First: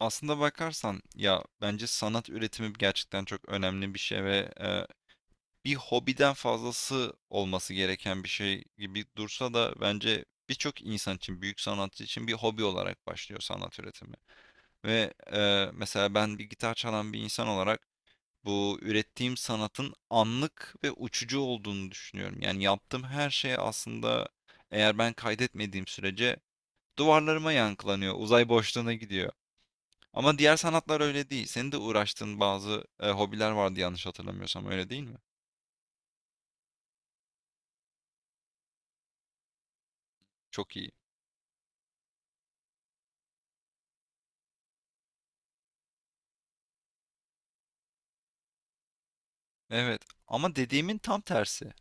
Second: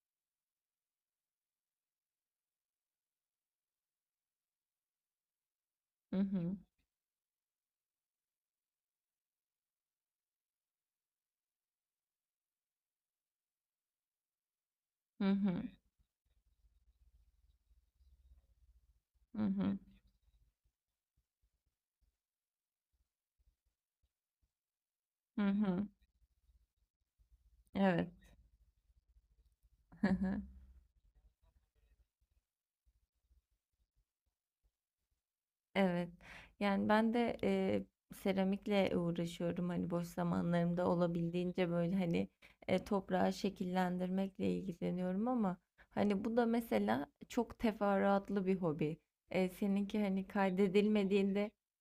Aslında bakarsan ya bence sanat üretimi gerçekten çok önemli bir şey ve bir Hı hobiden hı. fazlası olması gereken bir şey gibi dursa da bence birçok insan için, büyük sanatçı için bir hobi olarak başlıyor sanat üretimi. Ve Hı hı. e, mesela ben bir gitar çalan bir insan olarak bu ürettiğim Hı hı. sanatın anlık ve uçucu olduğunu düşünüyorum. Yani yaptığım her şey aslında eğer ben Hı hı. kaydetmediğim sürece duvarlarıma Evet. yankılanıyor, uzay boşluğuna gidiyor. Hı Ama hı. diğer sanatlar öyle değil. Senin de uğraştığın bazı hobiler vardı yanlış hatırlamıyorsam, öyle değil mi? Evet. Yani ben de seramikle uğraşıyorum hani boş Çok zamanlarımda iyi. olabildiğince böyle hani toprağı şekillendirmekle ilgileniyorum, ama hani bu da mesela çok teferruatlı bir hobi. Evet, Seninki hani ama dediğimin tam kaydedilmediğinde. tersi.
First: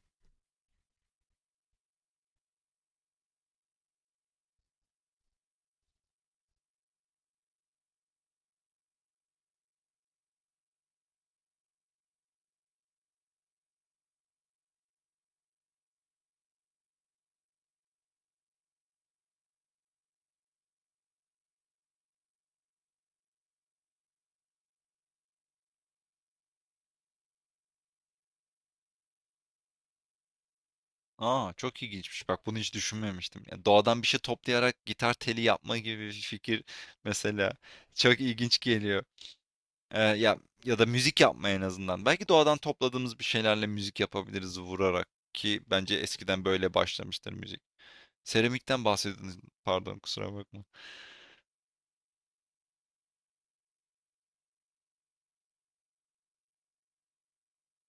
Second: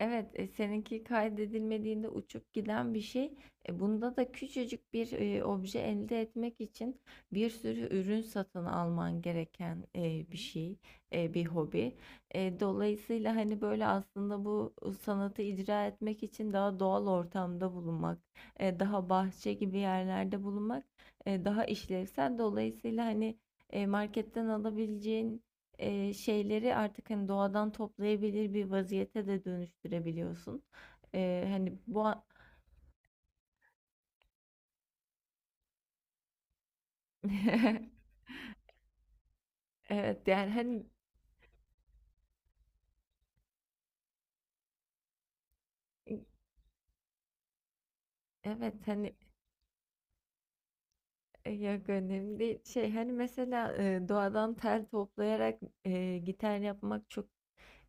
Evet, seninki kaydedilmediğinde uçup giden bir şey. Bunda da küçücük bir obje elde etmek için bir sürü ürün satın alman gereken bir şey, bir hobi. Dolayısıyla hani böyle aslında bu sanatı icra etmek için daha doğal ortamda bulunmak, daha bahçe gibi yerlerde bulunmak, daha işlevsel. Dolayısıyla hani marketten alabileceğin şeyleri artık hani doğadan toplayabilir bir vaziyete de dönüştürebiliyorsun. E, Aa, hani çok bu a- ilginçmiş. Bak bunu hiç düşünmemiştim. Ya, doğadan bir şey toplayarak gitar teli yapma gibi bir fikir mesela çok ilginç geliyor. Eee, evet, ya yani ya da hani. müzik yapma en azından. Belki doğadan topladığımız bir şeylerle müzik yapabiliriz vurarak ki bence eskiden böyle başlamıştır müzik. Seramikten Evet hani, bahsediniz. Pardon, kusura bakma. Yok önemli değil. Şey hani mesela doğadan tel toplayarak gitar yapmak çok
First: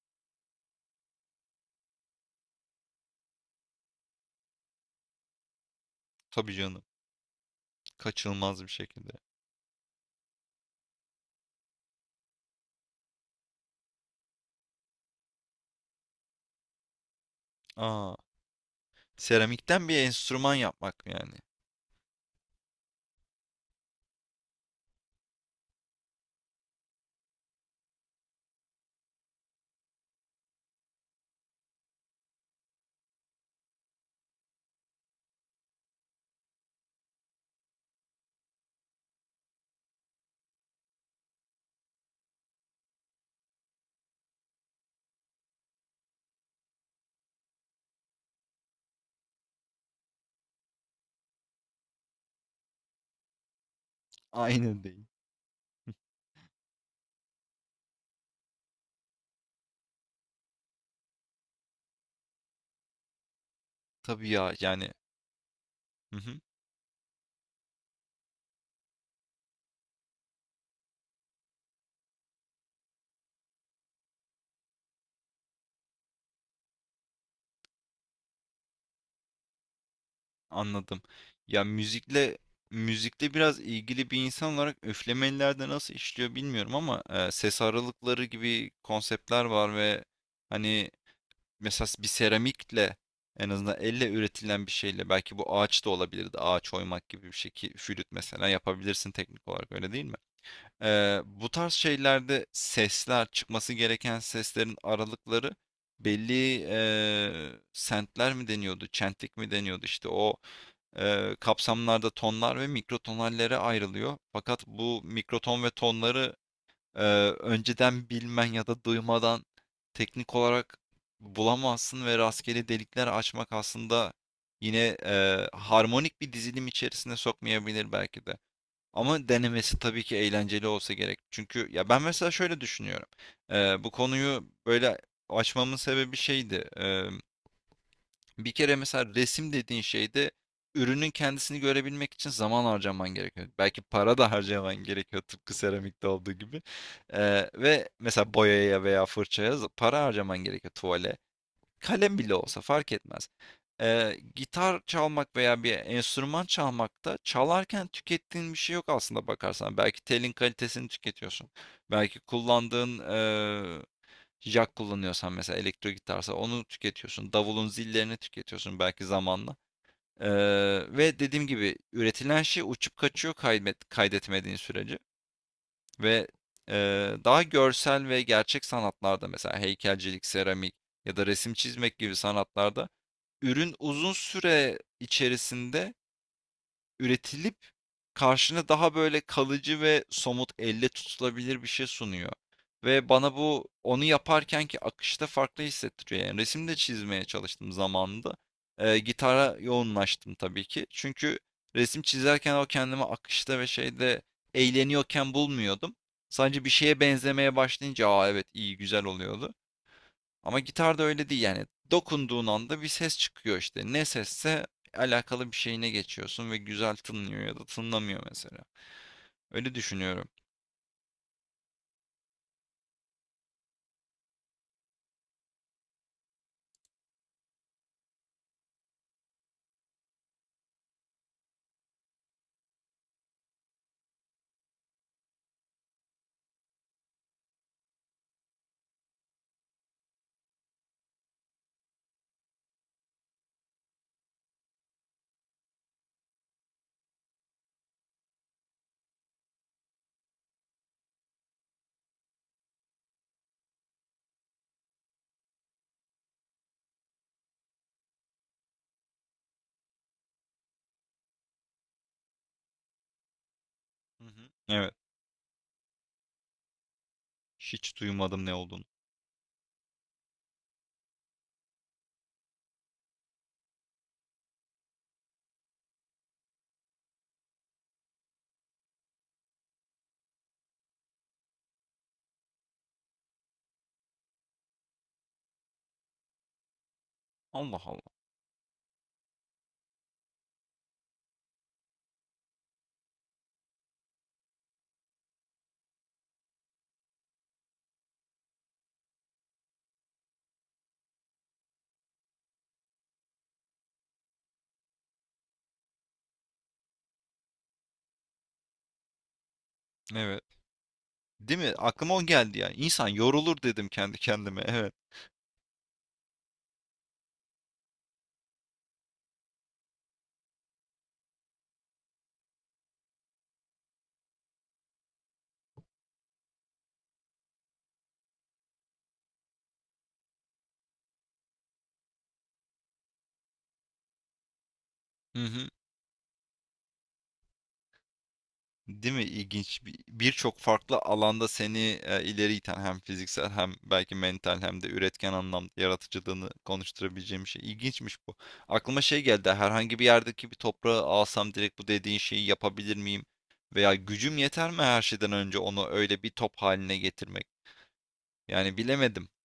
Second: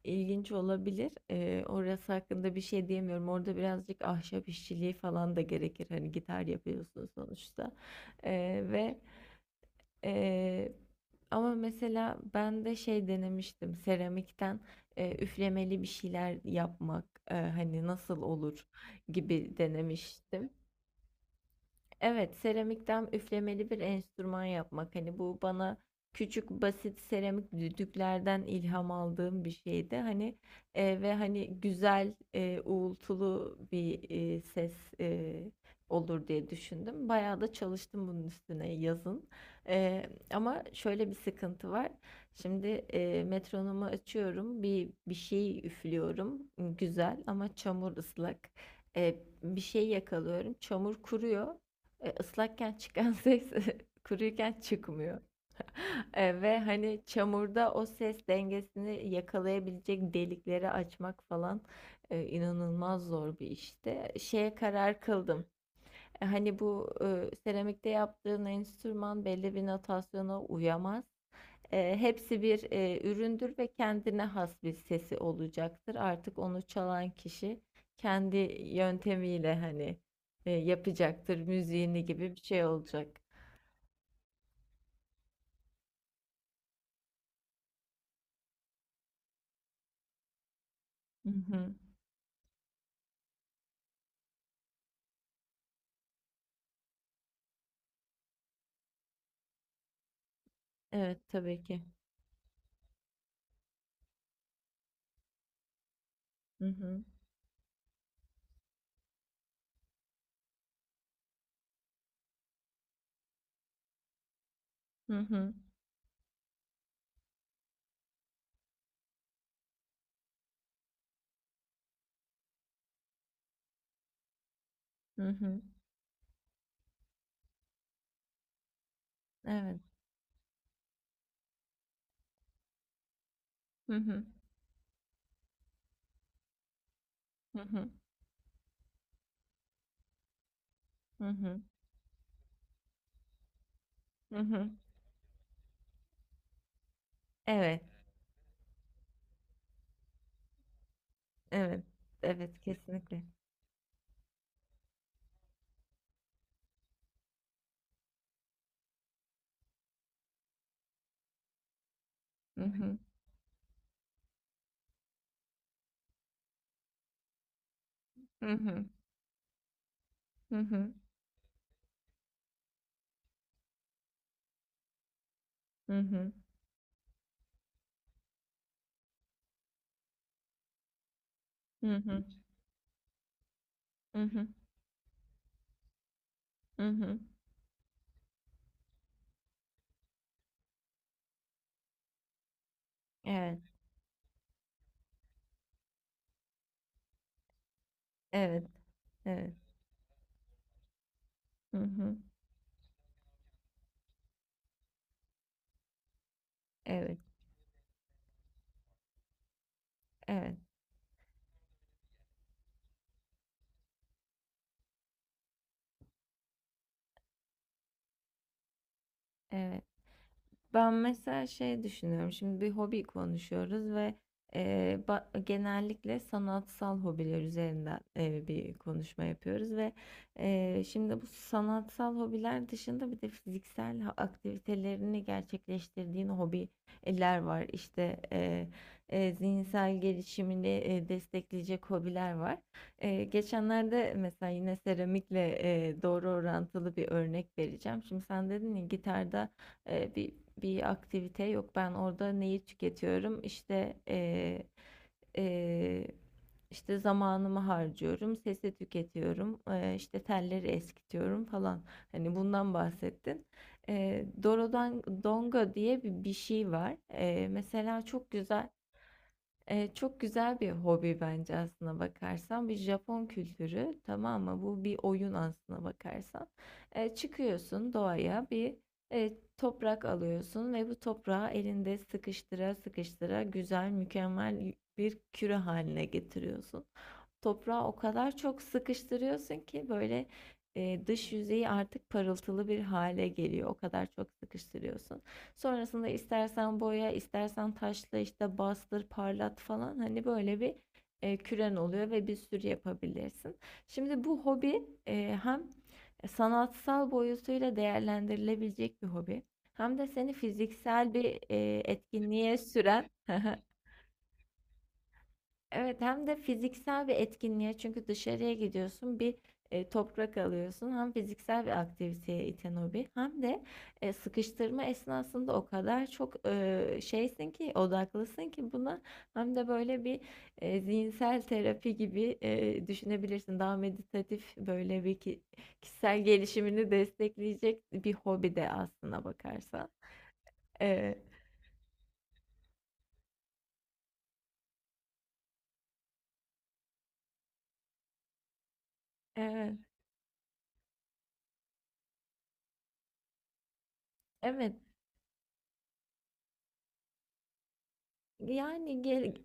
ilginç olabilir. Orası hakkında bir şey diyemiyorum. Orada birazcık ahşap işçiliği falan da gerekir. Hani gitar Tabii canım. yapıyorsun sonuçta. Kaçınılmaz E, bir ve şekilde. Ee, ama mesela ben de şey denemiştim seramikten, üflemeli bir şeyler yapmak, hani Aa. nasıl olur gibi Seramikten bir denemiştim. enstrüman yapmak yani. Evet, seramikten üflemeli bir enstrüman yapmak. Hani bu bana küçük basit seramik düdüklerden ilham aldığım bir şeydi. Hani ve hani güzel uğultulu bir ses e, olur diye düşündüm. Bayağı da çalıştım bunun üstüne yazın. Ama şöyle bir sıkıntı var. Şimdi metronomu açıyorum, bir şey üflüyorum, güzel ama çamur ıslak. E, Bir şey yakalıyorum, çamur kuruyor. Islakken çıkan ses kuruyken Aynen değil. çıkmıyor. Ve hani çamurda o ses dengesini yakalayabilecek delikleri açmak falan inanılmaz zor bir işte. Tabii ya Şeye yani, karar kıldım. hı hı, Hani bu seramikte yaptığın enstrüman belli bir notasyona uyamaz. Hepsi bir üründür ve kendine has bir sesi olacaktır. Artık onu çalan kişi kendi yöntemiyle hani anladım. yapacaktır Ya müziğini, gibi müzikle bir şey olacak. müzikle biraz ilgili bir insan olarak üflemelilerde nasıl işliyor bilmiyorum ama e, ses aralıkları gibi konseptler var ve hani Hı hı. mesela bir seramikle en azından elle üretilen bir şeyle belki bu ağaç da olabilirdi. Ağaç oymak gibi bir şey ki flüt mesela yapabilirsin teknik olarak öyle değil mi? Evet, Bu tabii tarz ki. şeylerde sesler, çıkması gereken seslerin aralıkları belli, Hı hı. Sentler mi deniyordu, çentlik mi deniyordu? İşte o kapsamlarda tonlar ve mikrotonallere ayrılıyor. Fakat bu Hı hı. mikroton ve tonları eee, önceden bilmen ya da duymadan teknik olarak bulamazsın ve rastgele delikler açmak aslında yine Hı hı. harmonik bir dizilim içerisine sokmayabilir belki de. Ama denemesi Evet. tabii ki eğlenceli olsa gerek. Çünkü ya ben mesela şöyle düşünüyorum. Bu Hı hı. konuyu böyle açmamın sebebi şeydi. Hı hı. Bir kere mesela resim dediğin şeyde ürünün Hı kendisini hı. görebilmek için zaman harcaman gerekiyor. Belki para da Hı hı. harcaman gerekiyor tıpkı seramikte olduğu gibi. Evet. Ve mesela boyaya veya fırçaya para harcaman gerekiyor. Tuvale Evet. kalem bile Evet, olsa fark kesinlikle. etmez. Gitar çalmak veya bir enstrüman çalmakta çalarken tükettiğin bir şey yok aslında bakarsan. Belki telin kalitesini tüketiyorsun. Belki Hı hı. kullandığın jack kullanıyorsan mesela elektro gitarsa onu tüketiyorsun. Davulun zillerini Hı tüketiyorsun hı. belki zamanla. Ee, Hı hı. Ve dediğim gibi üretilen şey uçup kaçıyor kaydetmediğin sürece. Hı Ve hı. Daha görsel ve gerçek sanatlarda mesela heykelcilik, seramik ya da resim Hı çizmek gibi hı. sanatlarda ürün uzun Hı hı. süre içerisinde Hı hı. üretilip karşına daha böyle kalıcı ve somut, elle tutulabilir bir şey sunuyor ve bana Evet. bu onu yaparkenki akışta farklı hissettiriyor. Yani resim de çizmeye çalıştım zamanında. Evet. Evet. Gitara yoğunlaştım tabii ki. Çünkü Hı resim hı. çizerken o kendimi akışta ve şeyde eğleniyorken bulmuyordum. Sadece bir şeye Evet. benzemeye başlayınca, "Aa evet iyi, güzel" oluyordu. Evet, Ama gitarda öyle değil yani. Dokunduğun anda bir ses çıkıyor işte. Ne sesse alakalı bir şeyine geçiyorsun ve güzel tınlıyor ya da tınlamıyor mesela. Öyle evet. düşünüyorum. Ben mesela şey düşünüyorum. Şimdi bir hobi konuşuyoruz ve genellikle sanatsal hobiler üzerinden bir konuşma yapıyoruz, ve şimdi bu sanatsal hobiler dışında bir de fiziksel aktivitelerini gerçekleştirdiğin hobiler var. İşte zihinsel gelişimini destekleyecek hobiler var. Geçenlerde mesela yine seramikle doğru orantılı bir örnek vereceğim. Şimdi sen dedin ya, gitarda e, bir bir aktivite yok. Ben orada neyi tüketiyorum? İşte e, işte zamanımı harcıyorum, sesi tüketiyorum, işte telleri eskitiyorum falan. Hani bundan bahsettin. Hı hı. Evet. Dorodan Donga diye bir şey var. E, Hiç mesela çok duymadım ne güzel olduğunu. Çok güzel bir hobi bence, aslına bakarsan. Bir Japon kültürü, tamam mı? Bu bir oyun, aslına bakarsan. Çıkıyorsun doğaya, bir toprak alıyorsun ve bu toprağı elinde sıkıştıra sıkıştıra güzel, mükemmel bir küre haline getiriyorsun. Allah Toprağı o Allah. kadar çok sıkıştırıyorsun ki böyle, dış yüzeyi artık parıltılı bir hale geliyor. O kadar çok sıkıştırıyorsun. Sonrasında istersen boya, istersen taşla, işte, bastır, parlat falan, hani, böyle bir, küren oluyor ve bir sürü yapabilirsin. Şimdi bu hobi, hem sanatsal boyutuyla değerlendirilebilecek bir hobi, hem de seni Evet. fiziksel bir, Değil mi? Aklıma o etkinliğe geldi ya. İnsan süren. yorulur dedim kendi kendime. Evet. Evet, hem de fiziksel bir etkinliğe, çünkü dışarıya gidiyorsun, bir toprak alıyorsun, hem fiziksel bir aktiviteye iten o bir, hem de sıkıştırma esnasında o kadar çok şeysin ki, odaklısın ki buna, hem de böyle bir zihinsel terapi gibi düşünebilirsin, daha meditatif, böyle bir Hı hı. kişisel gelişimini destekleyecek bir hobi de, Değil mi? aslına İlginç. bakarsan. Birçok farklı E, alanda seni e, ileri iten hem fiziksel hem belki mental hem de üretken anlamda yaratıcılığını konuşturabileceğim bir şey. İlginçmiş bu. Aklıma şey geldi. evet, Herhangi bir yerdeki bir toprağı alsam direkt bu dediğin şeyi yapabilir miyim? Veya gücüm yeter evet, mi her şeyden önce onu öyle bir top haline getirmek? Yani yani bilemedim. gel.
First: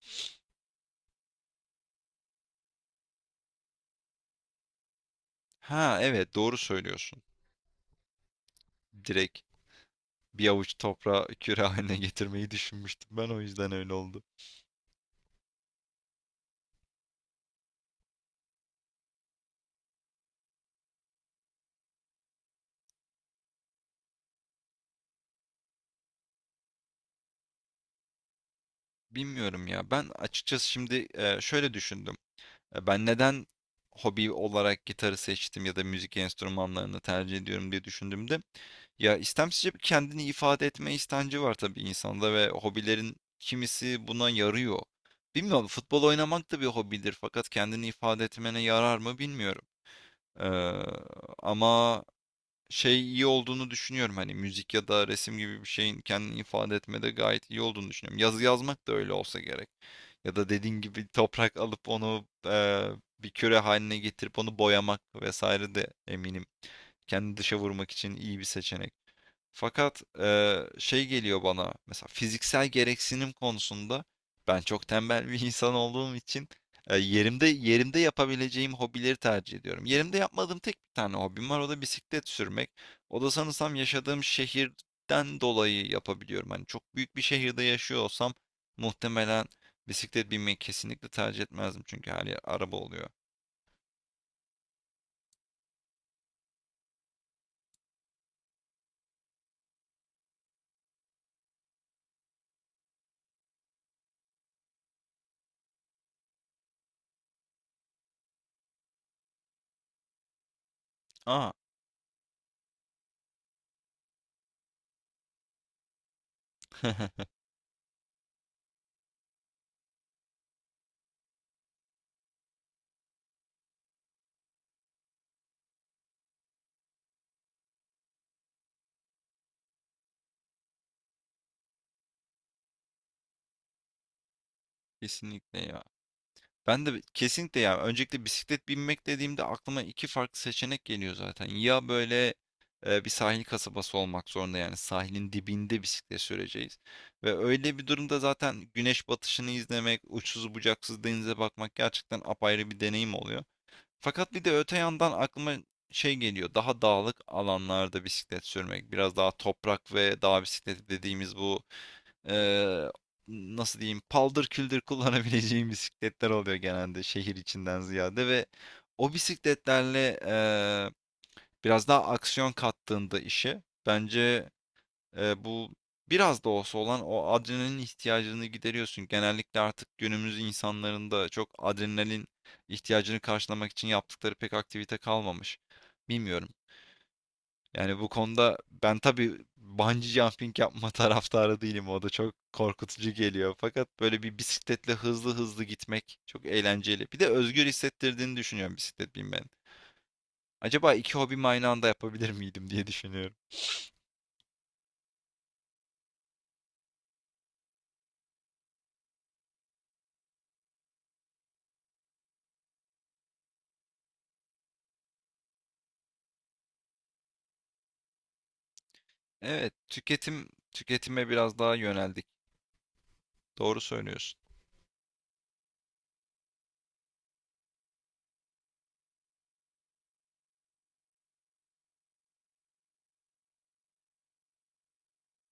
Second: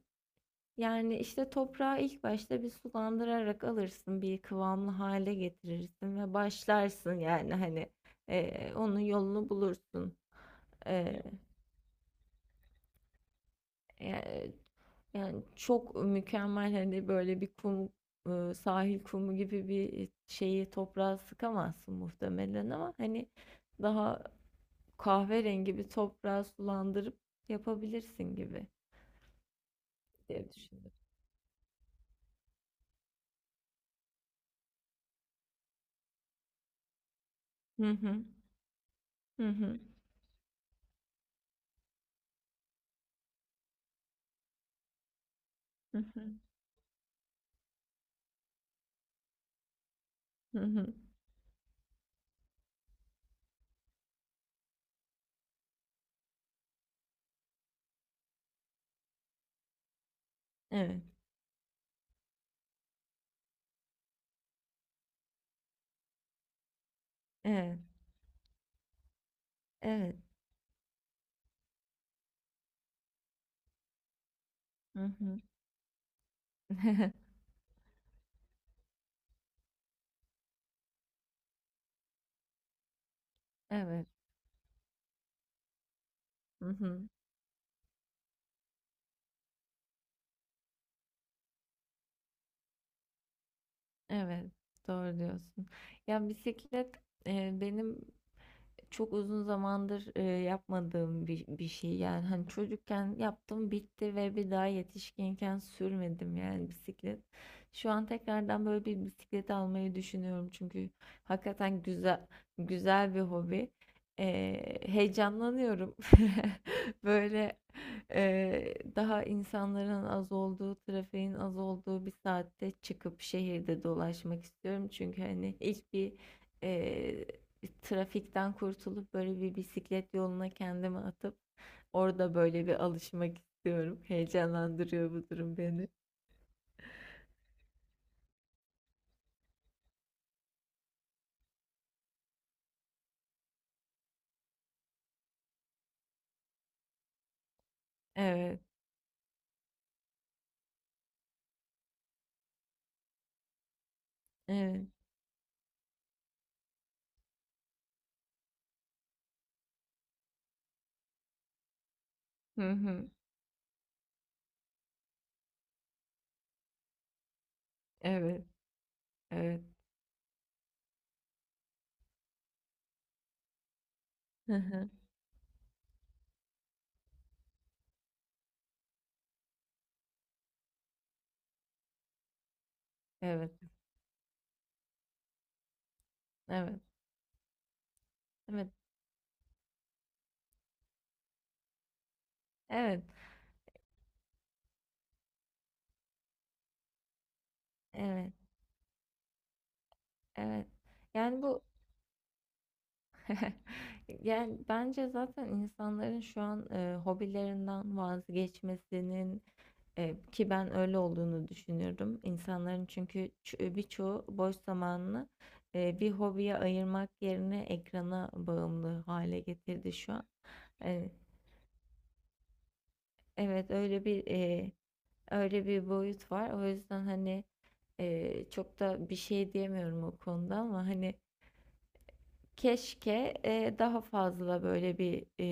Yani işte toprağı ilk başta bir sulandırarak alırsın, bir kıvamlı hale Ha getirirsin evet ve doğru başlarsın, söylüyorsun. yani hani onun Direkt yolunu bulursun. bir avuç Eee, toprağı küre haline getirmeyi düşünmüştüm. Ben o yüzden öyle oldu. Yani, yani çok mükemmel, hani böyle bir kum, sahil kumu gibi bir şeyi toprağa sıkamazsın muhtemelen, ama hani daha kahverengi bir toprağı sulandırıp yapabilirsin, gibi Bilmiyorum ya. Ben diye açıkçası düşündüm. şimdi şöyle düşündüm. Ben neden hobi olarak gitarı seçtim ya da müzik enstrümanlarını tercih ediyorum diye Hı hı. düşündüğümde ya Hı istemsizce bir hı. kendini ifade etme istenci var tabii insanda ve hobilerin kimisi buna yarıyor. Bilmiyorum Hı futbol hı. oynamak da bir hobidir fakat kendini ifade etmene yarar mı bilmiyorum. Ee, Hı hı. Ama şey iyi olduğunu düşünüyorum. Hani müzik ya da resim gibi bir şeyin kendini ifade etmede gayet iyi olduğunu düşünüyorum. Yazı yazmak da öyle olsa gerek. Ya da dediğin Evet. gibi toprak alıp onu bir küre haline getirip onu boyamak vesaire de eminim. Kendi dışa Evet. vurmak için iyi bir seçenek. Fakat Evet. Şey geliyor bana mesela fiziksel gereksinim konusunda ben çok Hı tembel bir hı. insan olduğum için yerimde yapabileceğim hobileri tercih ediyorum. Yerimde yapmadığım tek bir tane hobim var, o da bisiklet sürmek. O da sanırsam Evet. yaşadığım şehirden dolayı yapabiliyorum. Hani Hı çok hı. büyük bir şehirde yaşıyor olsam muhtemelen bisiklet binmeyi kesinlikle tercih etmezdim çünkü her yer araba oluyor. Evet. Doğru diyorsun. Ya bisiklet, benim çok uzun zamandır yapmadığım bir şey, yani hani çocukken yaptım bitti ve bir daha yetişkinken sürmedim, yani bisiklet. Şu an tekrardan böyle bir bisiklet almayı düşünüyorum, çünkü Aa, hakikaten güzel, güzel bir hobi. E, Heyecanlanıyorum. Böyle daha insanların az olduğu, trafiğin az olduğu bir saatte çıkıp şehirde dolaşmak istiyorum. Çünkü hani ilk bir e, trafikten kurtulup böyle bir bisiklet yoluna kendimi atıp orada böyle bir alışmak istiyorum. Heyecanlandırıyor bu durum kesinlikle ya. beni. Ben de kesinlikle ya, öncelikle bisiklet binmek dediğimde aklıma iki farklı seçenek geliyor zaten. Ya böyle e, bir sahil kasabası olmak zorunda yani sahilin dibinde bisiklet süreceğiz. Ve öyle bir durumda Evet, zaten güneş batışını izlemek, uçsuz bucaksız denize bakmak gerçekten apayrı bir deneyim oluyor. Fakat bir de öte evet. yandan aklıma şey geliyor, daha dağlık alanlarda bisiklet sürmek. Biraz daha toprak ve dağ bisikleti dediğimiz bu Hı eee, hı. nasıl diyeyim paldır küldür kullanabileceğim bisikletler oluyor genelde şehir içinden ziyade Evet, ve o evet. bisikletlerle biraz daha aksiyon kattığında işe bence Hı hı. Bu biraz da olsa olan o adrenalin ihtiyacını gideriyorsun. Genellikle artık günümüz insanların da çok adrenalin ihtiyacını Evet, karşılamak için yaptıkları pek aktivite kalmamış. Bilmiyorum. evet. Yani bu konuda Evet. ben tabii bungee jumping yapma taraftarı değilim. O da çok Evet. korkutucu geliyor. Fakat böyle bir bisikletle hızlı hızlı gitmek çok eğlenceli. Bir de özgür Evet. hissettirdiğini düşünüyorum bisiklet binmenin. Evet. Acaba iki Yani hobimi bu aynı anda yapabilir miydim diye düşünüyorum. yani bence zaten insanların şu an hobilerinden vazgeçmesinin. Ki ben öyle olduğunu düşünüyorum. İnsanların çünkü birçoğu boş zamanını bir hobiye ayırmak yerine ekrana bağımlı hale Evet, getirdi şu an. tüketim E, tüketime biraz daha yöneldik. evet, Doğru öyle bir söylüyorsun. e, öyle bir boyut var. O yüzden hani çok da bir şey diyemiyorum o konuda, ama hani keşke daha fazla böyle bir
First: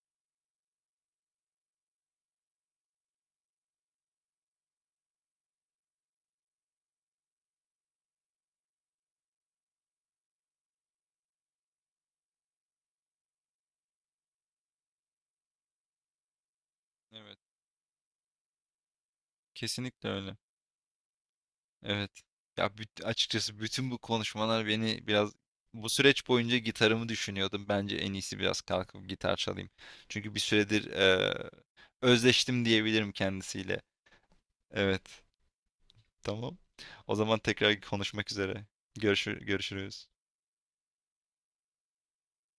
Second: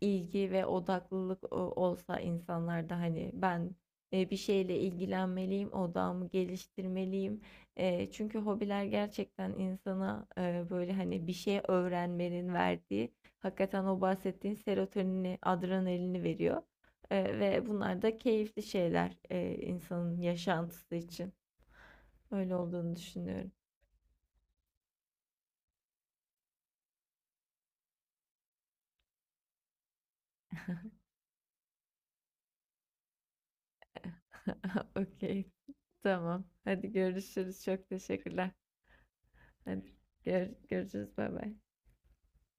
ilgi ve odaklılık olsa insanlarda, hani ben bir şeyle ilgilenmeliyim, odağımı geliştirmeliyim. Çünkü hobiler gerçekten insana böyle hani bir şey öğrenmenin verdiği, hakikaten o bahsettiğin serotonini, adrenalini veriyor. Evet, Ve bunlar da keyifli şeyler kesinlikle insanın öyle. yaşantısı için. Evet. Öyle Ya olduğunu düşünüyorum. açıkçası bütün bu konuşmalar beni biraz, bu süreç boyunca gitarımı düşünüyordum. Bence en iyisi biraz kalkıp gitar çalayım. Çünkü bir süredir özleştim diyebilirim kendisiyle. Evet. Okey. Tamam. Tamam. Hadi O zaman görüşürüz. tekrar Çok konuşmak teşekkürler. üzere. Hadi Görüşürüz. Görüşürüz. Bay bay.